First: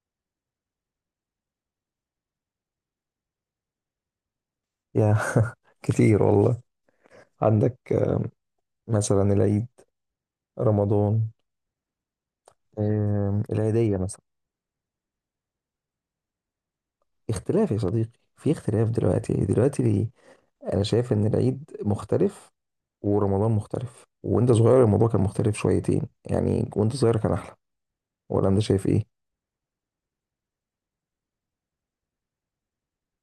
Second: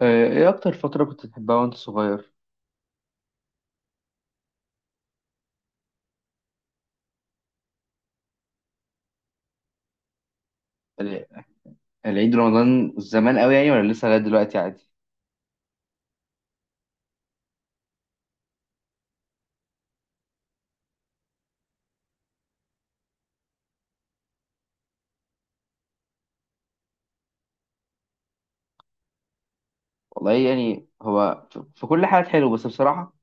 ايه اكتر فترة كنت بتحبها وانت صغير؟ يا كتير والله. عندك مثلا العيد، ال- رمضان. العيد رمضان زمان قوي يعني، ولا العيدية لسه لغاية مثلا دلوقتي عادي؟ اختلاف يا صديقي، في اختلاف. دلوقتي ليه؟ أنا شايف إن العيد مختلف ورمضان مختلف، وأنت صغير الموضوع كان مختلف شويتين يعني، وأنت صغير كان أحلى. ولا أنت شايف إيه؟ والله يعني هو في كل حاجة حلو، بس بصراحة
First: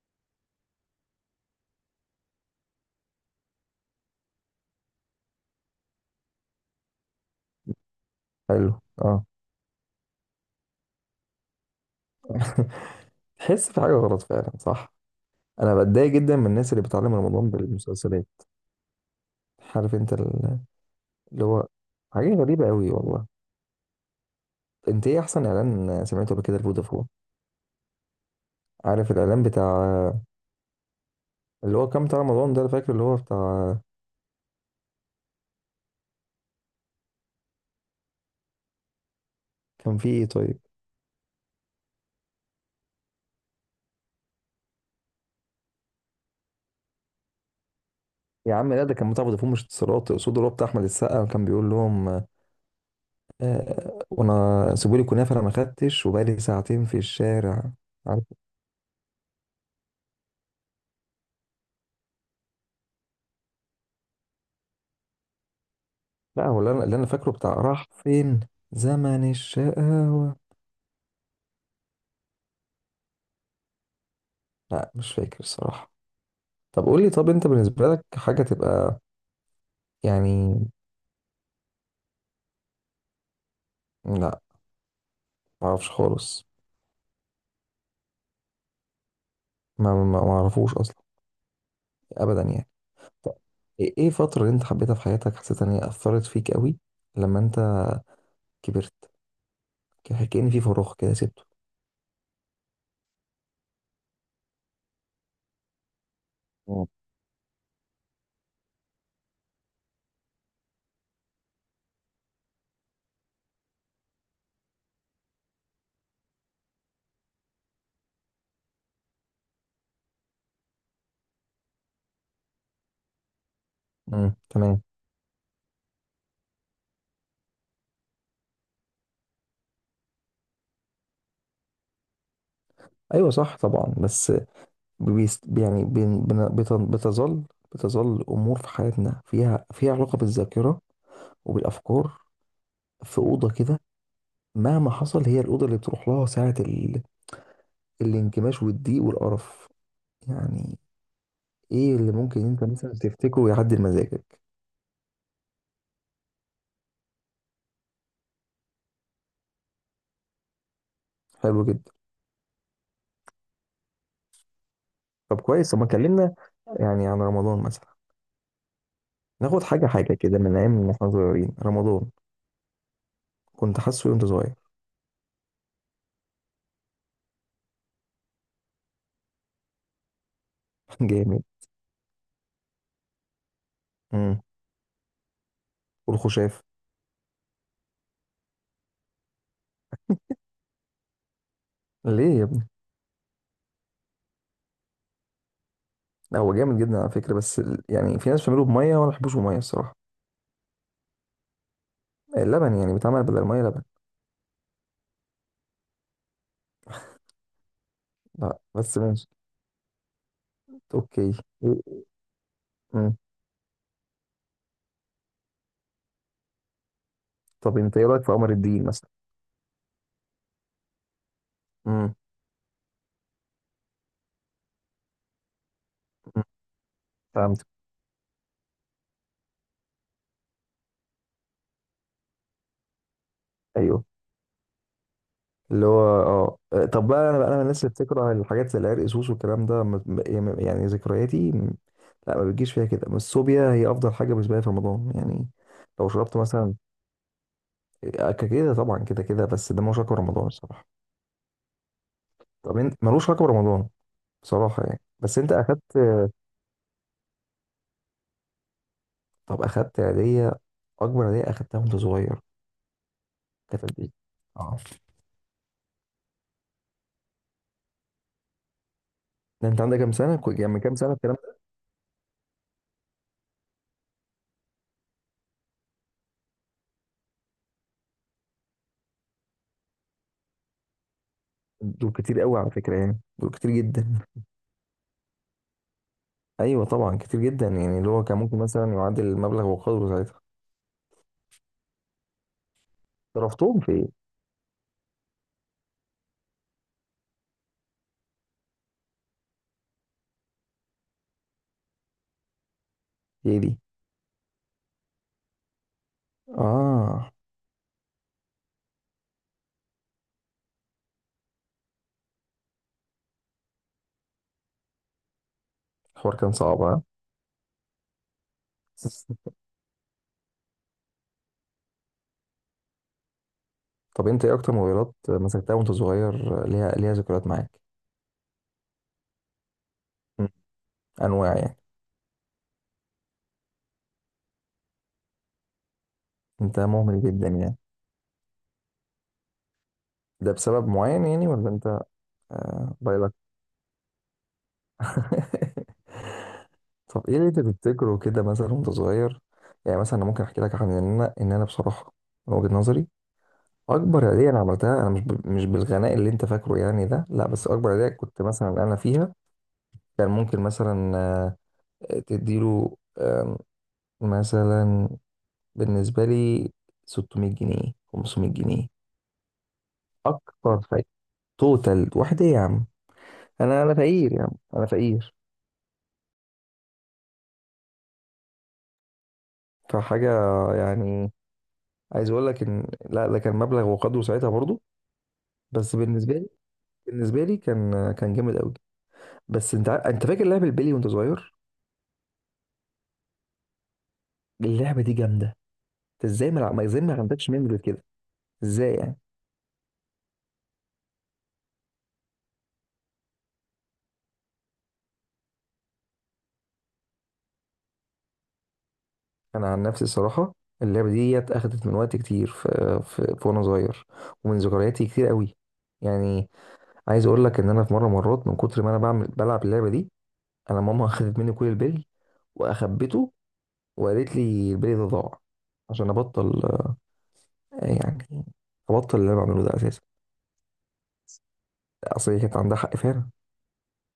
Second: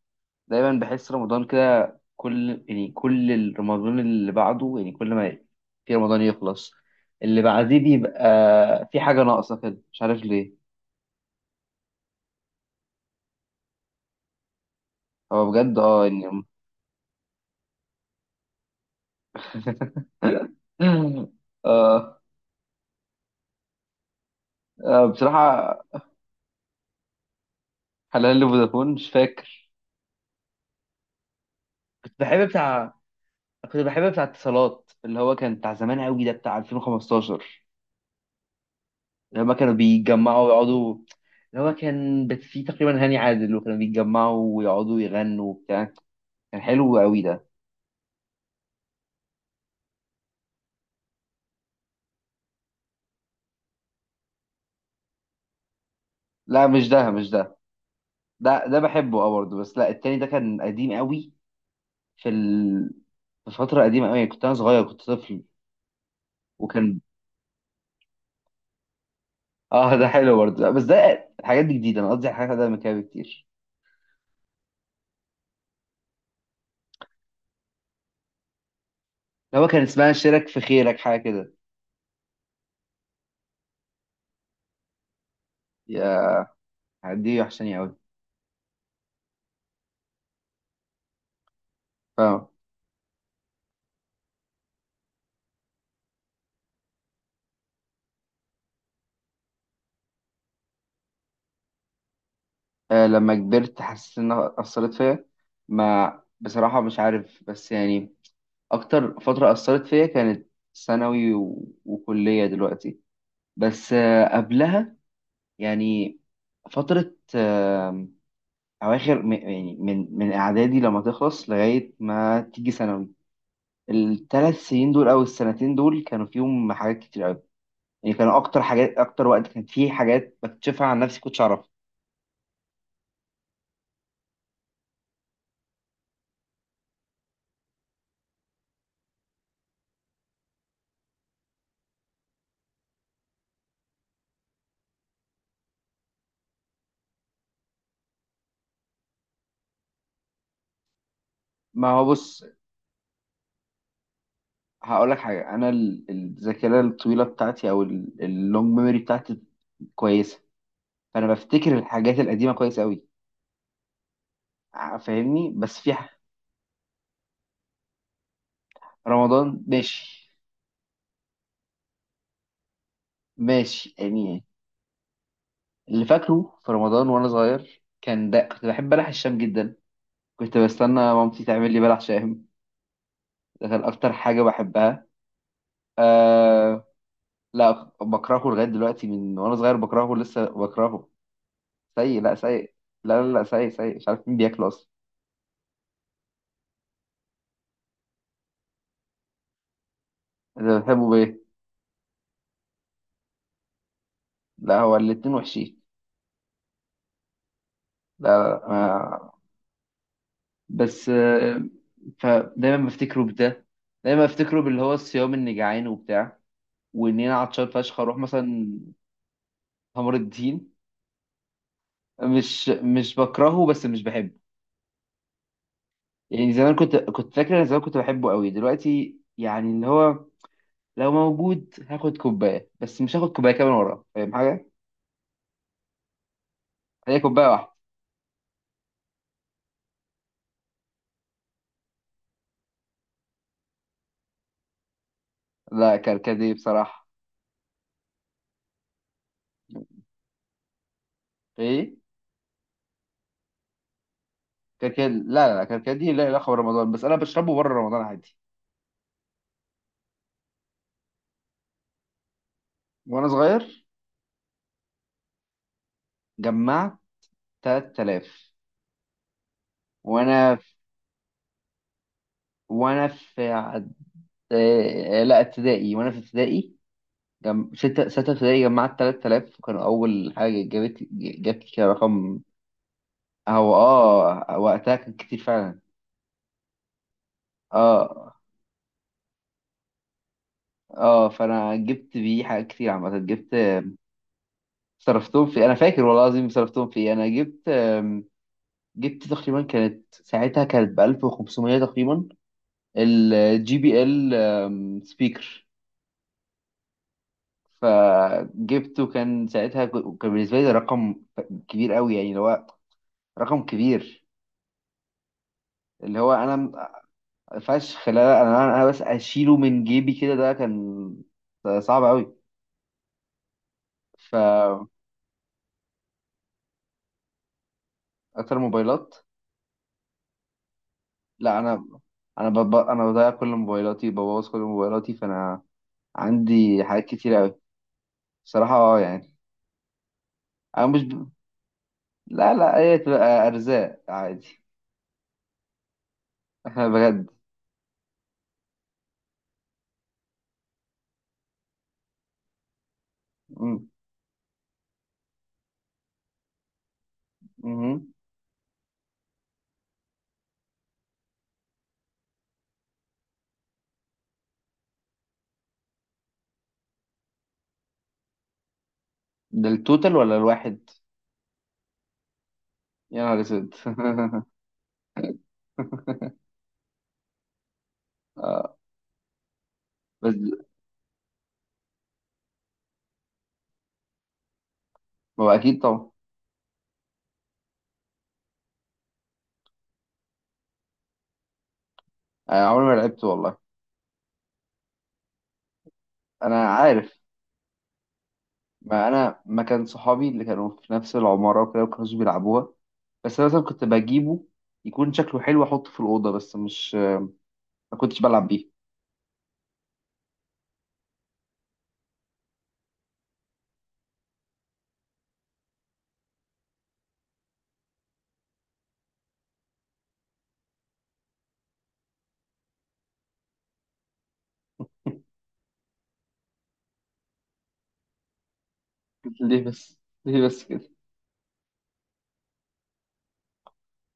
دايما بحس رمضان كده، كل الرمضان اللي بعده، يعني كل ما في رمضان يخلص اللي بعديه حلو بيبقى في حاجة أه. ناقصة كده، مش عارف ليه. تحس في حاجة غلط فعلا، صح. هو أنا بجد اه بتضايق جدا يعني. من الناس اللي بتعلم رمضان بالمسلسلات. عارف أنت اللي هو آه. حاجة غريبة أوي والله. آه، أنت إيه أحسن بصراحة. إعلان سمعته قبل كده لفودافون؟ حلال لي فودافون، مش عارف الاعلان فاكر. بتاع، اللي هو كام كنت بتاع بحب رمضان ده. انا فاكر بتاع اللي هو بتاع. كنت بحب بتاع اتصالات، اللي هو كان بتاع زمان قوي، ده بتاع 2015 لما كانوا كان فيه ايه بيتجمعوا طيب؟ ويقعدوا. اللي هو كان فيه تقريبا هاني عادل، وكانوا بيتجمعوا ويقعدوا يغنوا وبتاع، كان حلو قوي ده. يا عم لا، ده كان بتاع فودافون مش اتصالات، اقصد اللي هو بتاع احمد السقا، كان بيقول لهم وانا سيبوا لي كنافه، انا ما خدتش، وبقالي لا، ساعتين مش في ده، مش ده. الشارع. عارف؟ ده بحبه اه برضه، بس لا، التاني ده كان قديم قوي. في ال... في فترة قديمة قوي، كنت انا صغير، كنت طفل، لا هو اللي انا وكان فاكره بتاع راح فين، زمن اه ده الشقاوه. حلو برضه، لا، بس ده الحاجات دي جديدة، انا قصدي على حاجات قديمة كده بكتير. لا مش فاكر الصراحه. طب قول لي، طب انت بالنسبه لك حاجه تبقى اللي هو كان اسمها شارك يعني. في خيرك، حاجة كده. لا، ما اعرفش يا، خالص. دي وحشاني ما اعرفوش اصلا، قوي. ابدا يعني. طب إيه الفترة اللي انت حبيتها في حياتك، حسيت ان هي اثرت فيك قوي لما انت كبرت؟ كأن في فراغ كده سبته. لما كبرت حسيت انها اثرت فيا. ما بصراحه مم. مش عارف، بس يعني اكتر فتره اثرت فيا كانت ثانوي و- وكليه دلوقتي. بس قبلها، يعني فتره، اواخر يعني من اعدادي لما تخلص لغايه ما تيجي ثانوي. الثلاث تمام. سنين دول او السنتين دول كانوا فيهم حاجات كتير قوي. يعني كانوا اكتر حاجات، اكتر وقت كان فيه حاجات بكتشفها عن نفسي كنتش اعرفها. ايوه صح طبعا. بس بيست يعني بتظل امور في حياتنا، فيها علاقه بالذاكره وبالافكار، في اوضه كده. مهما حصل هي الاوضه اللي بتروح لها ساعه الانكماش والضيق والقرف يعني. ما ايه هو اللي بص، ممكن انت مثلا تفتكره يعدل مزاجك؟ هقول لك حاجه. انا الذاكره الطويله بتاعتي، او اللونج ميموري بتاعتي، كويسه. فانا حلو بفتكر جدا. الحاجات القديمه كويس قوي، طب فاهمني؟ كويس، طب بس ما في كلمنا يعني عن رمضان مثلا. رمضان ناخد حاجة حاجة ماشي. كده من أيام ما احنا صغيرين رمضان، كنت ماشي حاسه وأنت يعني. صغير. اللي فاكره في رمضان وانا صغير كان ده، كنت بحب بلح الشام جدا، كنت بستنى جامد. مامتي تعمل لي بلح شام. ده كان اكتر حاجه امم بحبها، والخشاف. آه. لا، بكرهه لغايه دلوقتي، من وانا صغير بكرهه، لسه بكرهه سيء، لا ليه يا ابني؟ سيء. لا، لا، لا، سيء سيء، مش عارف مين بياكله اصلا. هو جامد جدا على فكرة، بس يعني في ناس بتعمله بمية، وأنا ما بحبوش بمية الصراحة. انت بتحبه بايه؟ اللبن يعني بيتعمل بدل المية لبن. لا، هو الاتنين وحشين، لا. لا بس ماشي. آه، بس أوكي آه. إيه. فدايما امم بفتكره بده، دايما بفتكره باللي هو الصيام، اني جعان وبتاع، وان انا عطشان طب أنت فشخ إيه اروح رأيك في قمر مثلا. الدين مثلا؟ قمر الدين امم مش بكرهه، بس مش بحبه. امم يعني زمان كنت فاكر، فهمت. انا زمان كنت بحبه قوي، دلوقتي يعني اللي هو لو موجود هاخد كوبايه، بس مش هاخد كوبايه كمان أيوه وراه، فاهم حاجه. اللي هو طب هي بقى انا كوبايه من واحده. الناس اللي بتكره الحاجات زي العرق سوس والكلام ده، يعني ذكرياتي لا ما بتجيش فيها كده. بس الصوبيا هي افضل حاجه بالنسبه لي في رمضان يعني. لا، لو شربت كركدي مثلا بصراحه. كده طبعا كده كده. بس ده ملوش علاقه برمضان الصراحه. ايه. طب انت ملوش علاقه برمضان بصراحه يعني، كركدي، لا بس انت لا لا، اخدت. كركدي لا، لا خبر رمضان، بس انا بشربه بره رمضان عادي. طب اخدت هديه، اكبر هديه اخدتها وانت صغير وانا كانت صغير قد ايه؟ اه، جمعت 3000. ده انت عندك كام سنه؟ وانا يعني في من كام سنه الكلام ده؟ وانا في لا، ابتدائي، وانا في ابتدائي. ستة ابتدائي جمعت 3000، وكان اول حاجة جابت لي كده دول كتير رقم. قوي على فكره يعني، دول كتير هو جدا. اه، وقتها كان كتير فعلا. ايوه طبعا كتير جدا، يعني اللي هو اه، كان ممكن مثلا يعادل المبلغ وقدره ساعتها. اه، فانا جبت بيه حاجات كتير، عامة جبت. صرفتهم في ايه؟ صرفتهم في، انا فاكر والله العظيم، صرفتهم في إيه. انا جبت، جبت تقريبا، كانت ساعتها كانت ب 1500 تقريبا، في ايه الجي دي؟ بي ال سبيكر. اه، فجبته. كان ساعتها كان بالنسبة لي ده رقم كبير قوي، يعني اللي هو رقم كبير، اللي هو الحوار كان صعب ها. فشخ، لا لا، انا بس اشيله من جيبي كده، ده كان صعب قوي. طب انت ايه اكتر فاكتر موبايلات مسكتها وانت صغير، ليها ذكريات معاك؟ موبايلات، مم. انواع لا، يعني. انا انا بضيع كل موبايلاتي، ببوظ كل موبايلاتي، فانا انت عندي حاجات مهمل كتير جدا قوي. يعني؟ بصراحة اه يعني. ده انا بسبب مش معين ب... يعني ولا انت؟ لا لا، آه، هي بايلك. تبقى ارزاق عادي. احنا طب بجد. ايه اللي انت تفتكره كده مثلا وانت صغير؟ يعني مثلا انا ممكن احكي لك عن ان انا بصراحه من وجهه نظري، م- اكبر هديه انا عملتها انا مش بالغناء اللي انت فاكره يعني ده، لا. بس اكبر هديه مهم. كنت مثلا انا فيها كان ممكن مثلا تديله مثلا بالنسبه لي 600 جنيه، 500 جنيه ده التوتال ولا اكتر الواحد؟ فايده. توتال واحده يا عم. يا نهار اسود. انا فقير يا عم، انا فقير. آه، فحاجه بس يعني، عايز اقول لك ان لا ده كان مبلغ وقدره ساعتها برضو. ما هو اكيد بس طبعا. بالنسبه لي كان جامد قوي. بس انت انت فاكر لعب البلي وانت صغير؟ انا عمري ما لعبت والله. اللعبه دي جامده. انت انا ازاي ما عارف. عندكش ميموري كده؟ ازاي ما يعني؟ انا ما كان صحابي اللي كانوا في نفس العماره وكده ما كانوش بيلعبوها، بس انا مثلا كنت بجيبه، يكون شكله حلو احطه في الاوضه، بس مش، ما كنتش بلعب بيه. انا عن نفسي صراحه، اللعبه دي اخدت من وقت كتير، في وانا صغير، ومن ذكرياتي كتير قوي يعني. عايز اقول لك ان انا في مره مرات من كتر ما انا بعمل بلعب اللعبه دي، انا ماما اخدت مني كل البلي، واخبته وقالت لي البلي ده ضاع، عشان ابطل يعني ابطل اللي انا قلت ليه بعمله ده بس، اساسا. ليه بس كده. اصل هي كانت عندها حق فعلا.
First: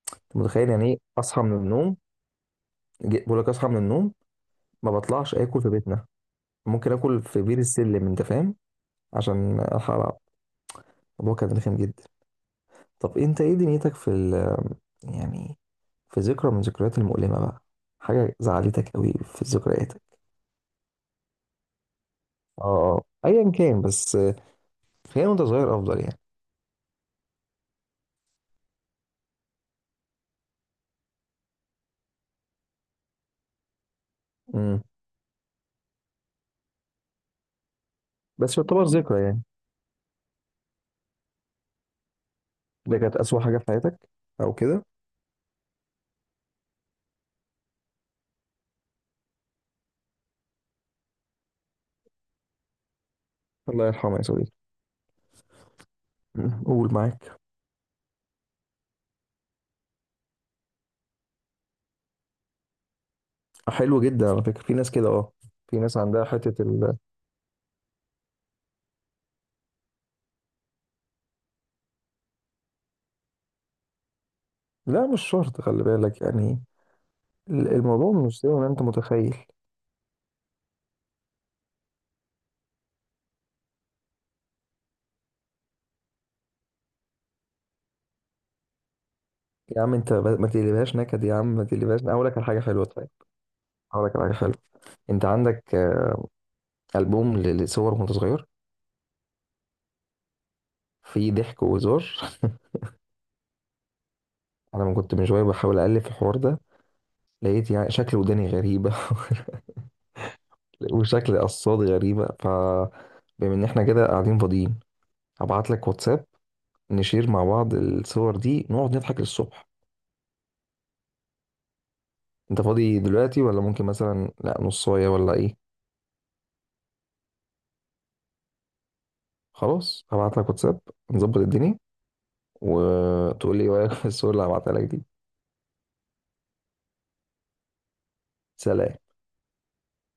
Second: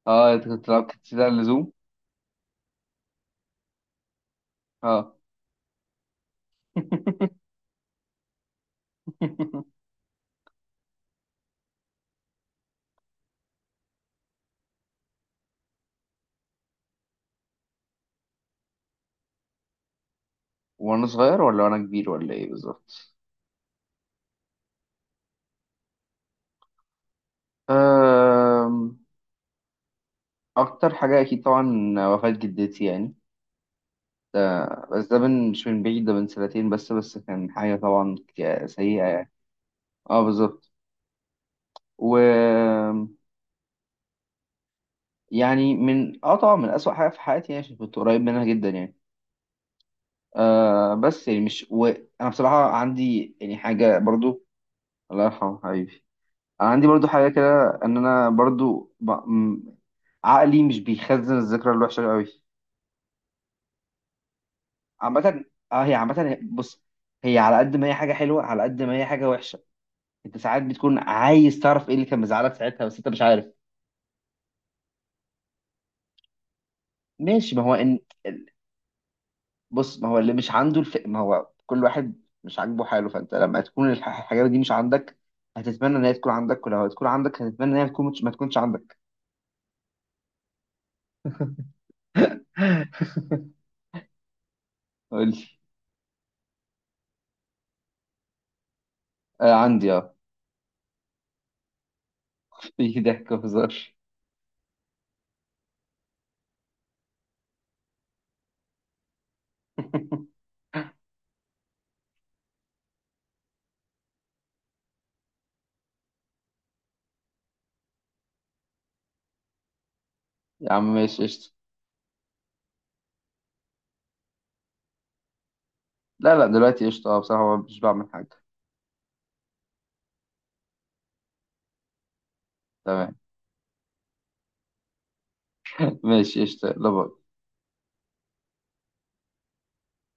اه، انت انت كنت متخيل يعني بتلعب ايه كتير زيادة عن اصحى من اللزوم. النوم، بقول لك اصحى من النوم، ما اه. بطلعش اكل في بيتنا. ممكن اكل في بير السلم انت فاهم، عشان ألحق ألعب. الموضوع كان رخم جدا. طب أنت إيه دنيتك في يعني في ذكرى من ذكريات المؤلمة بقى، حاجة زعلتك قوي في ذكرياتك؟ وانا صغير ولا وانا كبير ولا ايه اه آه. بالظبط؟ أيا كان، بس خلينا وأنت صغير أفضل يعني. أم، اكتر حاجه اكيد طبعا وفاه جدتي يعني. امم بس ده من، مش من بعيد، ده من سنتين بس كان حاجة طبعا بس يعتبر سيئة ذكرى يعني. يعني. اه، بالظبط. و اللي كانت أسوأ حاجة في حياتك أو كده. يعني من اه طبعا من أسوأ حاجة في حياتي، يعني عشان كنت قريب منها جدا يعني. آه، بس يعني مش، وأنا بصراحة عندي يعني الله حاجة يرحمه يا برضو. صديقي. الله يرحمه حبيبي. مم. أنا عندي قول برضو حاجة معاك. كده، إن أنا برضو عقلي مش بيخزن الذكرى الوحشة قوي. حلو جدا على فكرة، في ناس كده اه. عامة، في اه، هي ناس عامة، عندها حتة بص، هي على قد ما هي حاجة حلوة على قد ما هي حاجة وحشة. انت ساعات بتكون عايز تعرف ايه اللي كان مزعلك ساعتها، بس انت مش عارف. لا مش شرط، خلي بالك يعني. ماشي، ما هو ان الموضوع مش ال- زي ما انت متخيل. بص، ما هو اللي مش عنده ما هو كل واحد مش عاجبه حاله، فانت لما تكون الحاجات دي مش عندك، هتتمنى ان هي تكون عندك، ولو هتكون عندك هتتمنى ان هي تكون مش... ما تكونش عندك. يا عم انت ما تقلبهاش نكد، يا عم ما تقلبهاش. أنا هقول لك على حاجه حلوه، طيب هقول لك على حاجه حلوه. انت قول لي. عندك البوم لصور وانت صغير، آه، عندي اه، في ضحك وهزار. في ضحك وهزار. انا من كنت من شويه بحاول اقلب في الحوار ده، لقيت يعني شكل وداني غريبه، وشكل قصاد غريبه. ف بما ان احنا كده قاعدين فاضيين، هبعت لك واتساب، نشير مع بعض الصور دي، نقعد نضحك للصبح. يا عم ماشي قشطة. انت فاضي دلوقتي ولا ممكن مثلا لا نصايه ولا ايه؟ لا لا، دلوقتي قشطة اه، بصراحة مش بعمل حاجة. خلاص هبعت لك واتساب، نظبط الدنيا، تمام، وتقول لي ايه رايك في الصور اللي هبعتها لك دي. ماشي قشطة، لا، باي. سلام.